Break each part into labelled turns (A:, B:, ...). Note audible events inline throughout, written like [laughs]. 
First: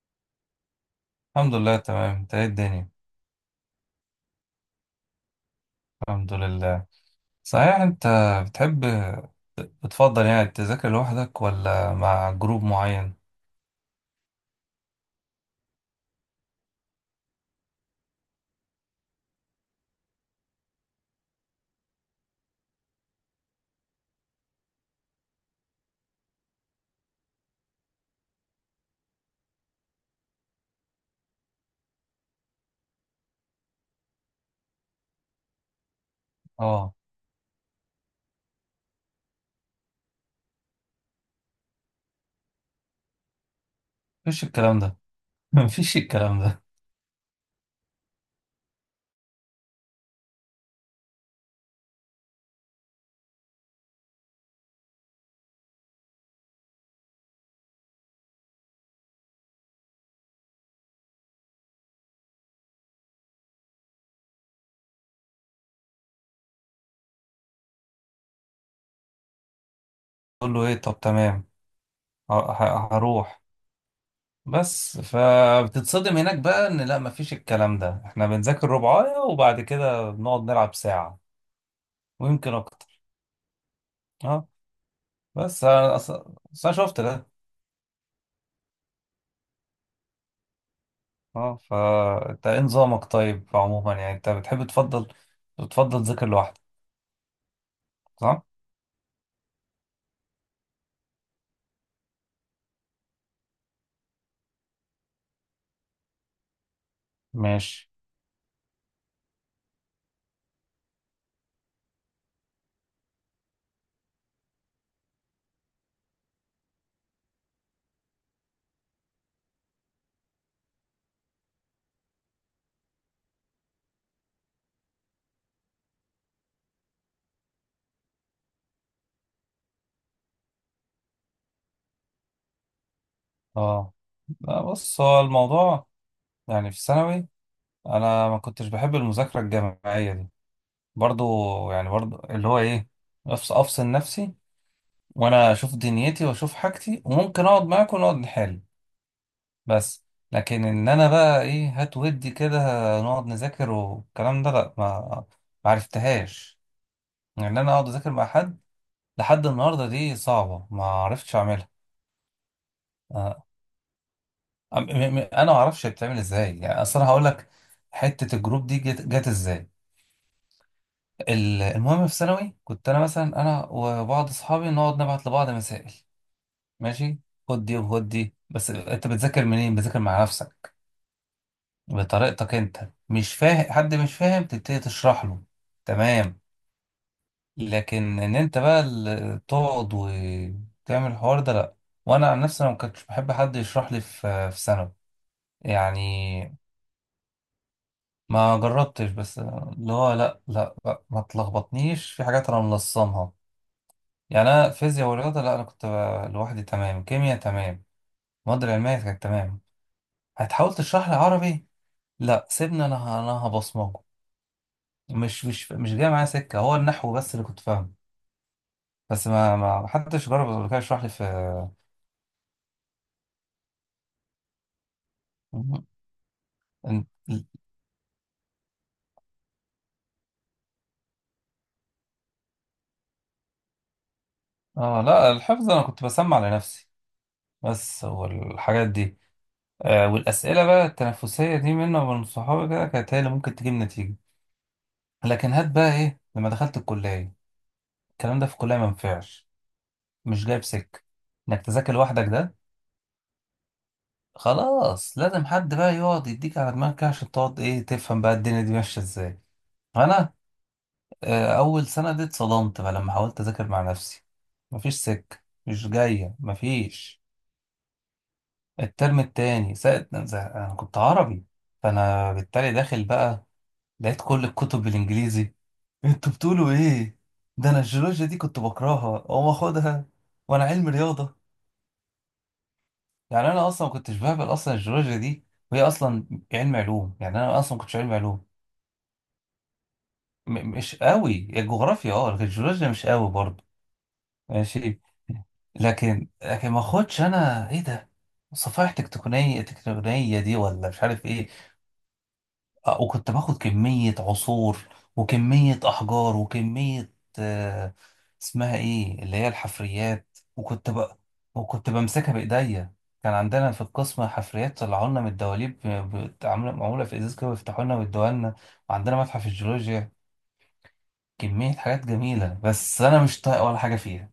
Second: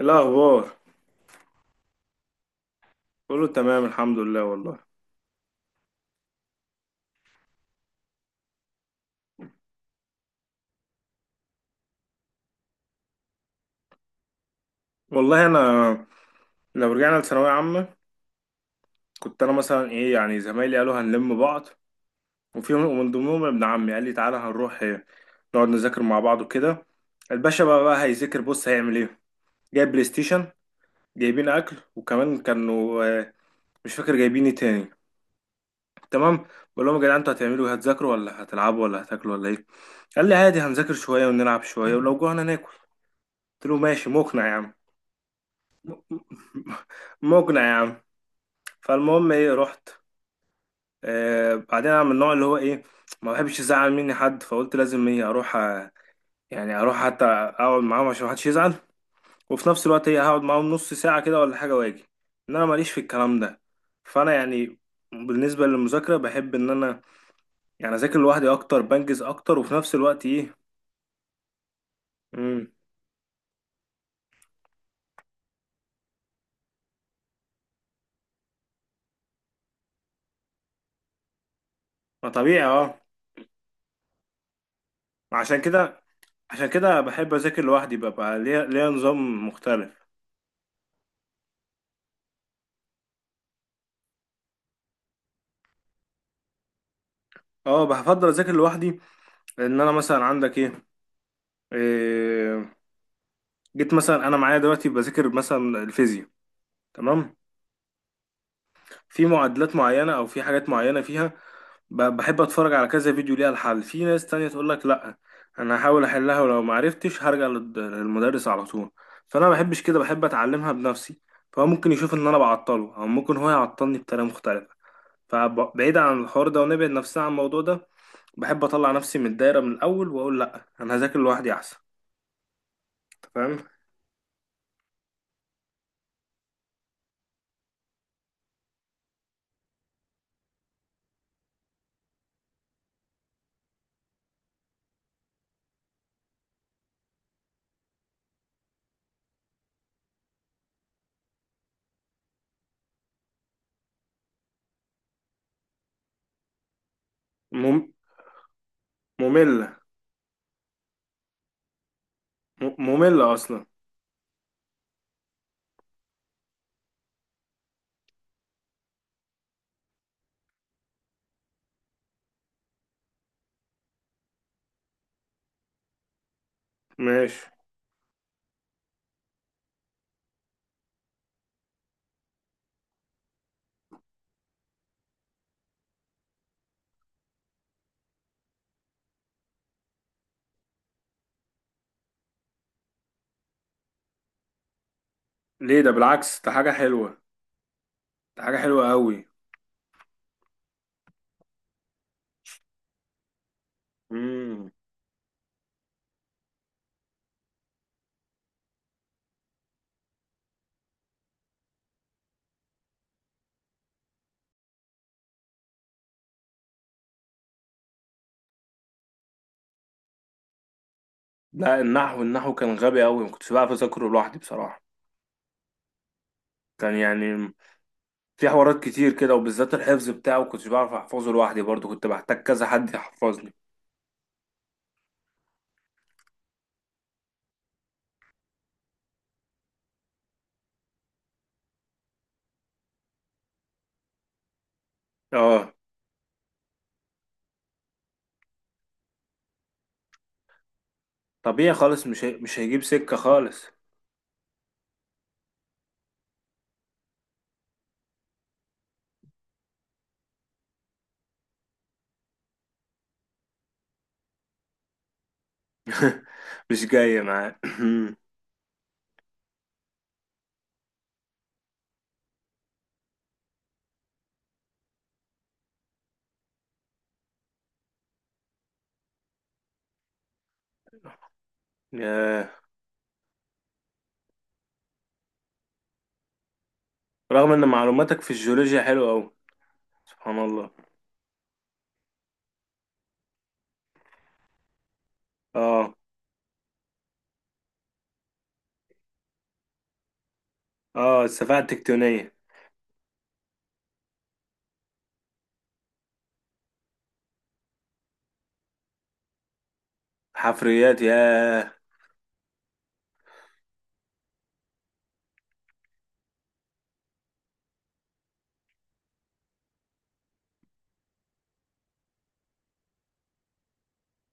A: الأخبار.
B: الحمد لله تمام، انت ايه الدنيا؟
A: كله تمام الحمد لله والله.
B: الحمد لله. صحيح انت بتحب، بتفضل يعني تذاكر لوحدك ولا مع جروب معين؟
A: والله أنا لو رجعنا لثانوية عامة، كنت أنا مثلا إيه يعني زمايلي قالوا هنلم بعض، وفي ومن ضمنهم ابن عمي قال لي تعالى هنروح نقعد نذاكر مع بعض وكده. الباشا بقى هيذاكر، بص هيعمل إيه، جايب بلاي ستيشن، جايبين أكل وكمان كانوا مش فاكر جايبين إيه تاني. تمام. بقول لهم
B: اه.
A: يا جدعان أنتوا هتعملوا إيه، هتذاكروا ولا هتلعبوا ولا هتاكلوا ولا إيه؟ قال لي عادي هنذاكر شوية ونلعب شوية ولو جوعنا ناكل. قلت له ماشي
B: مفيش
A: مقنع يا عم،
B: الكلام ده. [laughs] مفيش الكلام ده.
A: مقنع يا عم. فالمهم ايه رحت. آه بعدين انا من النوع اللي هو ايه، ما بحبش يزعل مني حد، فقلت لازم ايه اروح، يعني اروح حتى اقعد معاهم عشان محدش يزعل، وفي نفس الوقت ايه هقعد معاهم نص ساعة كده ولا حاجة واجي. ان انا ماليش في الكلام ده. فانا يعني بالنسبة للمذاكرة بحب ان انا يعني اذاكر لوحدي، اكتر بنجز اكتر، وفي نفس الوقت ايه.
B: تقول له ايه؟ طب تمام،
A: امم
B: هروح. بس فبتتصدم هناك بقى ان لا مفيش الكلام ده، احنا بنذاكر ربعاية وبعد كده بنقعد نلعب ساعة
A: ما
B: ويمكن
A: طبيعي اه.
B: اكتر. اه.
A: عشان
B: بس انا
A: كده عشان
B: أصل، أنا
A: كده
B: شفت ده.
A: بحب اذاكر لوحدي، ببقى ليا نظام مختلف.
B: اه، فانت ايه نظامك؟ طيب عموما يعني انت بتحب تفضل، بتفضل تذاكر لوحدك؟
A: اه بفضل
B: صح؟
A: اذاكر لوحدي. لان انا مثلا عندك ايه, إيه، جيت مثلا انا معايا دلوقتي بذاكر مثلا الفيزياء. تمام.
B: ماشي.
A: في معادلات معينه او في حاجات معينه فيها، بحب اتفرج على كذا فيديو ليها الحل. في ناس تانية تقول لك لا، انا هحاول احلها ولو ما عرفتش هرجع للمدرس على طول. فانا ما بحبش كده، بحب اتعلمها بنفسي. فهو ممكن يشوف ان انا بعطله، او ممكن هو يعطلني بطريقه مختلفه. فبعيد عن الحوار ده، ونبعد نفسنا عن الموضوع ده، بحب اطلع نفسي من الدايره من الاول واقول لا انا هذاكر لوحدي احسن. فاهم؟
B: اه، لا بص هو الموضوع، يعني في ثانوي انا ما كنتش بحب المذاكرة الجماعية دي برضو، يعني برضو اللي هو ايه، افصل نفسي وانا اشوف دنيتي واشوف حاجتي وممكن اقعد معاكم ونقعد نحل، بس. لكن ان انا بقى ايه، هات ودي كده نقعد نذاكر والكلام ده لا، ما ما عرفتهاش ان يعني انا اقعد
A: مم...
B: اذاكر مع حد. لحد
A: مملة.
B: النهارده دي صعبه، ما عرفتش اعملها.
A: مملة
B: آه،
A: أصلا.
B: انا ما اعرفش بتعمل ازاي يعني اصلا، هقول لك حته الجروب دي جت ازاي. المهم في ثانوي كنت انا مثلا انا وبعض اصحابي نقعد نبعت لبعض مسائل. ماشي،
A: ماشي.
B: خد دي وخد دي، بس انت بتذاكر منين؟ بتذاكر مع نفسك بطريقتك انت، مش فاهم حد مش فاهم تبتدي تشرح له، تمام. لكن ان انت بقى تقعد وتعمل الحوار ده لا. وانا عن نفسي انا ما كنتش بحب حد يشرح لي في ثانوي.
A: ليه؟ ده بالعكس
B: يعني
A: ده حاجة حلوة، ده حاجة
B: ما
A: حلوة
B: جربتش،
A: أوي.
B: بس اللي هو لا لا لا، ما تلخبطنيش في حاجات انا ملصمها. يعني انا
A: مم.
B: فيزياء ورياضه لا انا كنت لوحدي تمام، كيمياء تمام، المواد العلميه كانت تمام. هتحاول تشرح لي عربي؟ لا سيبني انا انا هبصمجه. مش جاي معايا سكه، هو النحو بس اللي كنت فاهمه. بس ما حدش جرب قبل كده يشرح لي في.
A: لا النحو، النحو كان غبي أوي، مكنتش بعرف أذاكره لوحدي بصراحة. كان
B: إن-
A: يعني في حوارات كتير كده، وبالذات الحفظ بتاعه كنتش بعرف أحفظه لوحدي برضه، كنت بحتاج كذا حد يحفظني.
B: اه لا الحفظ انا كنت بسمع لنفسي بس، والحاجات دي. آه، والأسئلة بقى التنافسية دي منه ومن صحابي كده كانت هي اللي ممكن تجيب نتيجة. لكن هات
A: اه
B: بقى إيه لما دخلت الكلية، الكلام ده في الكلية ما ينفعش، مش جايب سكة إنك
A: طبيعي
B: تذاكر
A: خالص،
B: لوحدك ده.
A: مش هيجيب سكة خالص.
B: خلاص لازم حد بقى يقعد يديك على دماغك كده عشان تقعد إيه تفهم بقى الدنيا دي ماشية إزاي. أنا آه أول سنة دي اتصدمت بقى لما حاولت أذاكر مع نفسي، مفيش سكة، مش
A: [laughs]
B: جاية،
A: مش
B: مفيش.
A: جاية معاه.
B: الترم التاني ساعة أنا كنت عربي، فأنا بالتالي داخل بقى، لقيت كل الكتب بالإنجليزي. انتوا بتقولوا ايه؟ ده انا الجيولوجيا دي كنت بكرهها اقوم اخدها، وانا علم رياضه.
A: [clears throat] آه،
B: يعني انا اصلا ما كنتش بهبل اصلا الجيولوجيا دي، وهي اصلا علم علوم، يعني
A: رغم
B: انا
A: إن
B: اصلا ما كنتش علم
A: معلوماتك في
B: علوم.
A: الجيولوجيا حلوة أوي، سبحان الله.
B: مش قوي الجغرافيا، اه لكن الجيولوجيا مش قوي برضه. ماشي.
A: اه.
B: لكن ما اخدش انا ايه ده، صفائح تكتونيه دي ولا مش
A: اه
B: عارف ايه.
A: السفاهة التكتونية.
B: آه، وكنت باخد كمية عصور وكمية أحجار وكمية، آه، اسمها إيه اللي هي الحفريات، وكنت
A: حفريات،
B: بقى
A: ياه.
B: وكنت بمسكها بإيديا. كان عندنا في القسم حفريات طلعوا لنا من الدواليب، عاملة معمولة في إزاز كده ويفتحوا لنا ويدوها لنا. وعندنا متحف الجيولوجيا كمية حاجات جميلة بس أنا مش طايق ولا حاجة فيها.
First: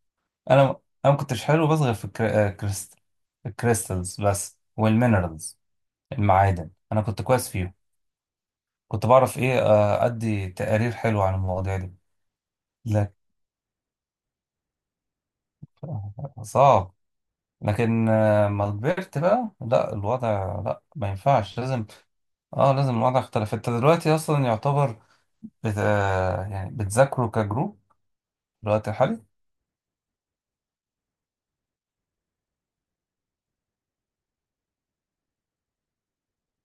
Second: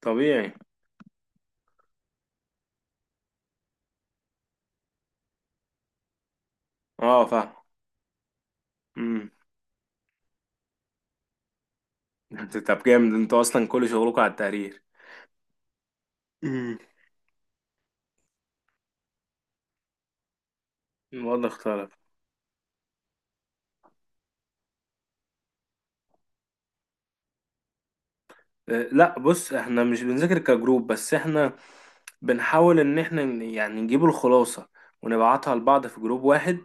A: طبيعي.
B: أنا أنا ما كنتش حلو بس غير في الكريستالز بس والمينرالز، المعادن أنا كنت
A: اه
B: كويس
A: فاهم.
B: فيهم. كنت
A: امم.
B: بعرف ايه، آه، ادي تقارير حلوه عن المواضيع دي.
A: انت طب
B: لك،
A: جامد، انتوا اصلا كل شغلكم على التقرير. امم.
B: صعب. لكن آه، ما كبرت بقى لا الوضع، لا ما
A: الوضع
B: ينفعش لازم.
A: اختلف.
B: اه لازم الوضع اختلف. انت دلوقتي اصلا يعتبر بت... آه، يعني بتذاكروا كجروب الوقت
A: لا
B: الحالي؟
A: بص احنا مش بنذاكر كجروب، بس احنا بنحاول ان احنا يعني نجيب الخلاصة، ونبعتها لبعض في جروب واحد،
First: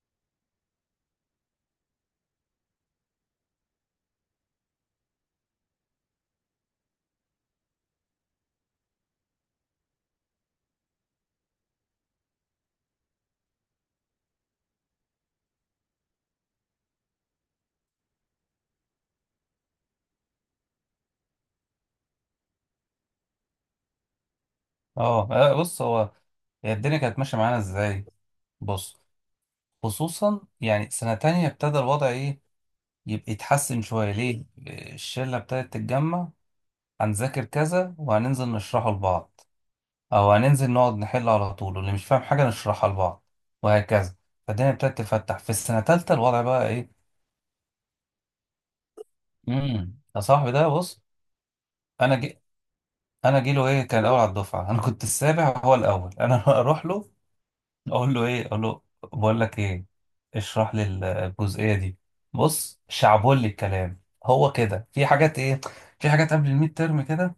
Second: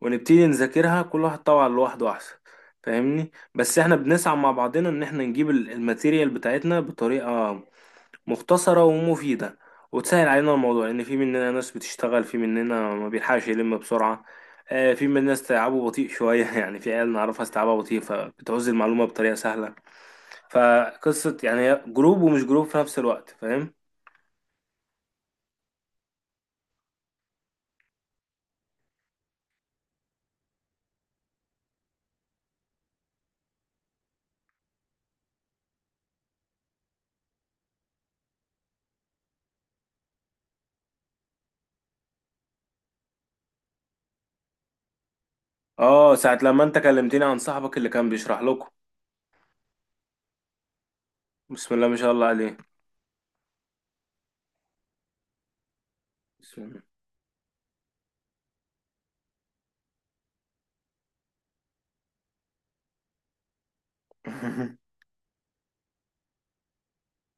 A: ونبتدي نذاكرها كل واحد طبعا لوحده احسن، فاهمني؟ بس احنا بنسعى مع بعضنا ان احنا نجيب الماتيريال بتاعتنا بطريقة مختصرة ومفيدة، وتسهل علينا الموضوع، لأن في مننا ناس بتشتغل، في مننا ما بيلحقش يلم بسرعة. في مننا ناس تعبه بطيء شوية [laughs] يعني في عيال نعرفها استيعابها بطيء، فبتعوز المعلومة بطريقة سهلة. فقصة يعني هي جروب ومش جروب في نفس الوقت، فاهم؟
B: اه، آه، بص هو، هي الدنيا كانت ماشيه معانا ازاي. بص، خصوصا يعني سنه تانية ابتدى الوضع ايه يبقى يتحسن شويه. ليه؟ الشله ابتدت تتجمع، هنذاكر كذا وهننزل نشرحه لبعض، او هننزل نقعد نحل على طول واللي مش فاهم حاجه نشرحها لبعض، وهكذا. فالدنيا ابتدت تفتح في السنه الثالثه
A: اه ساعة
B: الوضع
A: لما
B: بقى
A: انت
B: ايه.
A: كلمتني عن صاحبك اللي كان بيشرح لكم،
B: امم، يا صاحبي ده بص.
A: بسم الله ما شاء
B: انا
A: الله
B: جي،
A: عليه.
B: انا جيله ايه كان الاول على الدفعه، انا كنت السابع هو الاول. انا [laughs]
A: بسم
B: اروح له اقول له ايه، اقول له بقول لك ايه، اشرح لي الجزئيه دي. بص شعبولي الكلام، هو
A: الله.
B: كده في حاجات ايه، في حاجات قبل الميد ترم كده.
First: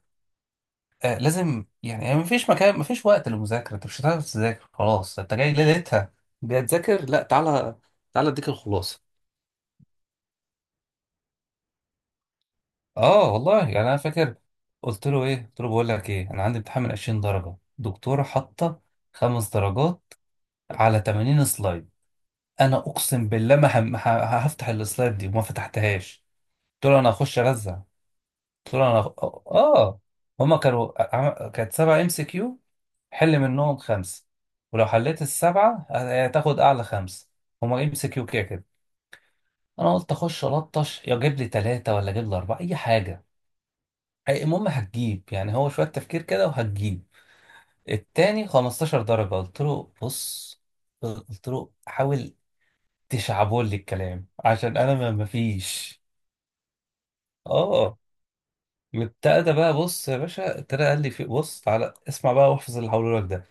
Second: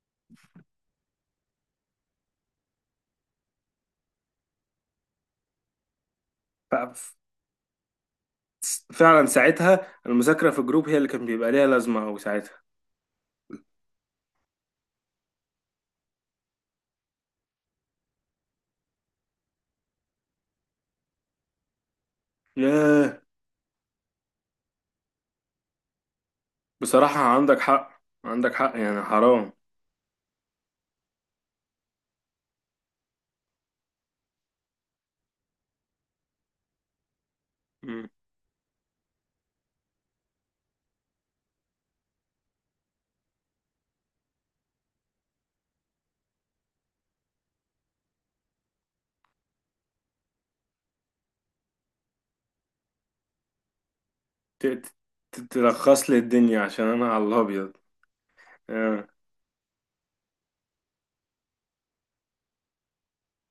B: آه لازم يعني، يعني مفيش مكان مفيش وقت للمذاكرة، انت مش هتعرف تذاكر خلاص، انت جاي ليلتها
A: [laughs]
B: بتذاكر،
A: ف-
B: لا تعالى، تعالى اديك الخلاصة.
A: فعلا ساعتها المذاكرة في الجروب هي اللي كان بيبقى ليها لازمة أوي ساعتها.
B: اه والله يعني انا فاكر قلت له ايه، قلت له بقول لك ايه، انا عندي امتحان من 20 درجة دكتورة حاطة 5 درجات على 80 سلايد. انا
A: ياه.
B: اقسم بالله ما هفتح السلايد دي، وما فتحتهاش. قلت له انا
A: بصراحة
B: هخش
A: عندك
B: ارزع،
A: حق، عندك حق،
B: طلع انا
A: يعني حرام.
B: اه. هما كانوا كانت 7 MCQ، حل منهم 5، ولو حليت الـ7 هتاخد اعلى 5، هما ام سي
A: مم.
B: كيو كده كده. انا قلت اخش الطش يا جيب لي 3 ولا جيب لي 4 اي حاجة. المهم هتجيب يعني، هو شوية تفكير كده وهتجيب. التاني 15 درجة، قلت له بص، قلت له حاول تشعبول لي الكلام
A: ت-
B: عشان
A: ت-
B: انا ما مفيش.
A: تلخص لي الدنيا عشان انا على الابيض.
B: اه.
A: آه.
B: وابتدى بقى، بص يا باشا ابتدى قال لي في، بص تعالى اسمع بقى واحفظ اللي هقوله لك ده.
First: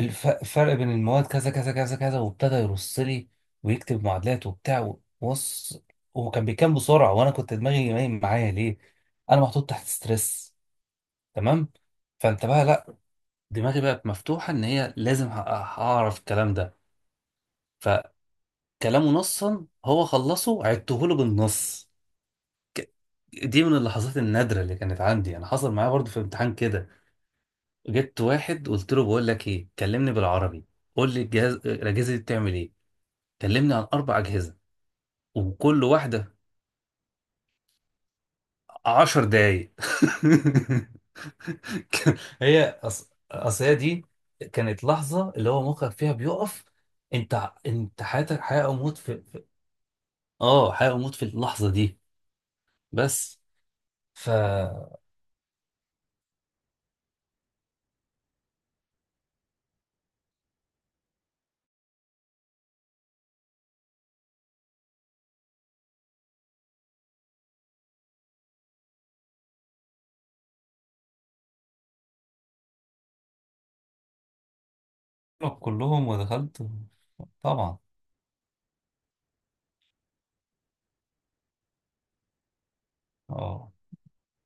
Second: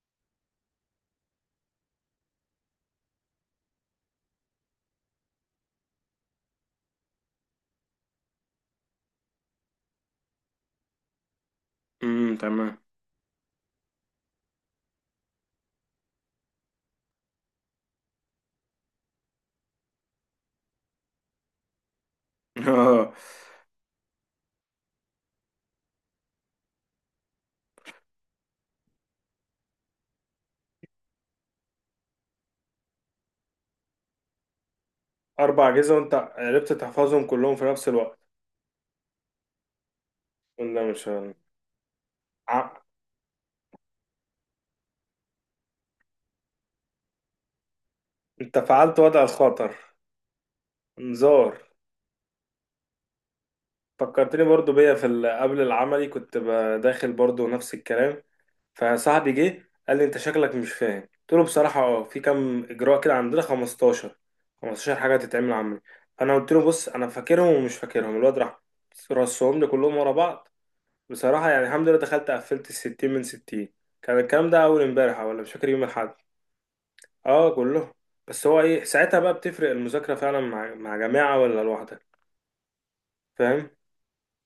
B: الفرق بين المواد كذا كذا كذا كذا، وابتدى يرص لي ويكتب معادلات وبتاع. بص، هو كان بيكام بسرعه وانا كنت دماغي نايم معايا، ليه؟ انا محطوط تحت ستريس، تمام. فانت بقى
A: تمام.
B: لا، دماغي بقت مفتوحه ان هي لازم هعرف الكلام ده. فكلامه نصا هو خلصه عدته له بالنص.
A: [laughs]
B: ك-
A: اه.
B: دي من اللحظات النادره اللي كانت عندي. انا حصل معايا برضه في امتحان كده، جبت واحد قلت له بقول لك ايه، كلمني بالعربي، قول لي الجهاز، الاجهزه دي بتعمل ايه، كلمني عن 4 اجهزه
A: اربع
B: وكل
A: اجهزه وانت
B: واحده،
A: عرفت تحفظهم كلهم في نفس الوقت؟
B: 10 دقايق.
A: ولا مش هن-
B: [laughs]
A: ع...
B: هي أصل هي دي كانت لحظه اللي هو مخك فيها بيقف. انت انت حياتك
A: انت
B: حياه او موت
A: فعلت وضع
B: في.
A: الخطر.
B: اه حياه او موت في
A: انذار.
B: اللحظه دي، بس. ف
A: فكرتني برضو بيا في قبل العملي كنت داخل برضو نفس الكلام. فصاحبي جه قال لي انت شكلك مش فاهم، قلت له بصراحه اه في كام اجراء كده عندنا 15 حاجه تتعمل عملي. فانا قلت له بص انا فاكرهم ومش فاكرهم، الواد راح رصهم لي كلهم ورا بعض. بصراحه يعني الحمد لله دخلت قفلت ال 60 من 60. كان الكلام ده اول امبارح ولا مش فاكر يوم
B: كلهم
A: الاحد.
B: ودخلت؟
A: اه
B: طبعا.
A: كلهم. بس هو ايه ساعتها بقى، بتفرق المذاكره فعلا مع جماعه ولا لوحدك؟ فاهم.
B: اه.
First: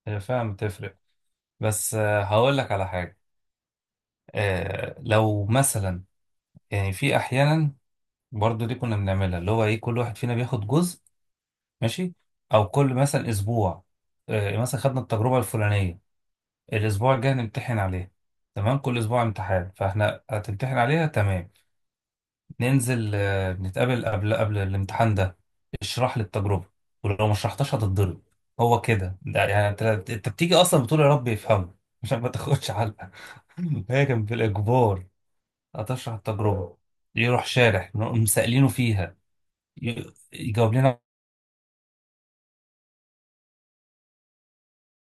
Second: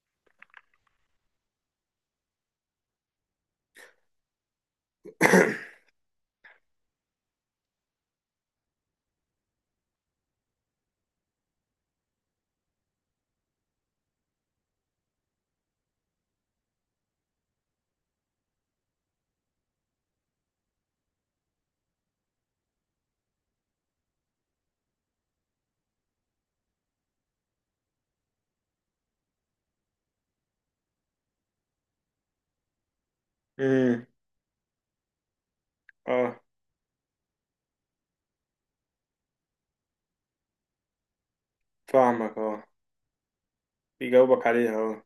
B: هي فعلا بتفرق، بس آه، هقول لك على حاجه، آه، لو
A: [coughs]
B: مثلا يعني في احيانا برضو دي كنا بنعملها، اللي هو ايه كل واحد فينا بياخد جزء، ماشي، او كل مثلا اسبوع آه، مثلا خدنا التجربه الفلانيه الاسبوع الجاي هنمتحن عليها. تمام، كل اسبوع امتحان، فاحنا هتمتحن عليها تمام، ننزل آه، نتقابل قبل الامتحان ده، اشرح لي التجربه، ولو ما شرحتهاش هتتضرب. هو كده، ده يعني انت بتيجي اصلا بتقول يا رب يفهمه عشان ما تاخدش علقه. [laughs]
A: امم.
B: هي كان بالاجبار هتشرح
A: اه
B: التجربه، يروح شارح نقوم سائلينه فيها، يجاوب لنا
A: فاهمك اه، بيجاوبك عليها اه.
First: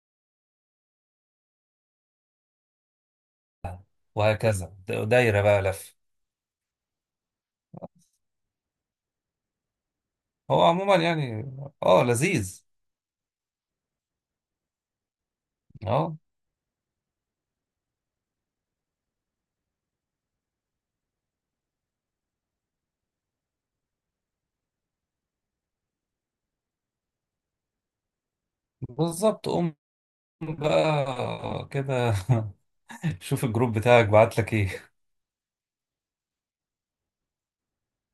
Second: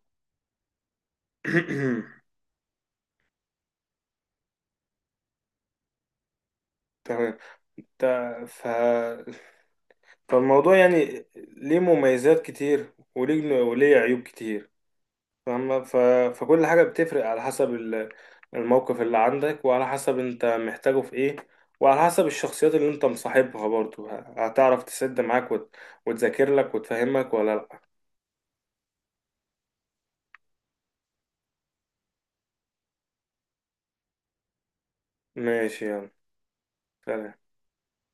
A: [coughs]
B: وهكذا، دايرة بقى لف.
A: تمام. ت- ف...
B: هو
A: فالموضوع
B: عموما
A: يعني
B: يعني
A: ليه
B: اه
A: مميزات
B: لذيذ.
A: كتير، وليه عيوب كتير. فاهمة.
B: اه
A: فكل حاجة بتفرق على حسب الموقف اللي عندك، وعلى حسب انت محتاجه في ايه، وعلى حسب الشخصيات اللي انت مصاحبها برضو، هتعرف تسد معاك وتذاكر لك وتفهمك ولا لا.
B: بالظبط. قوم بقى كده شوف الجروب بتاعك بعت لك ايه.
A: ماشي يلا، سلام.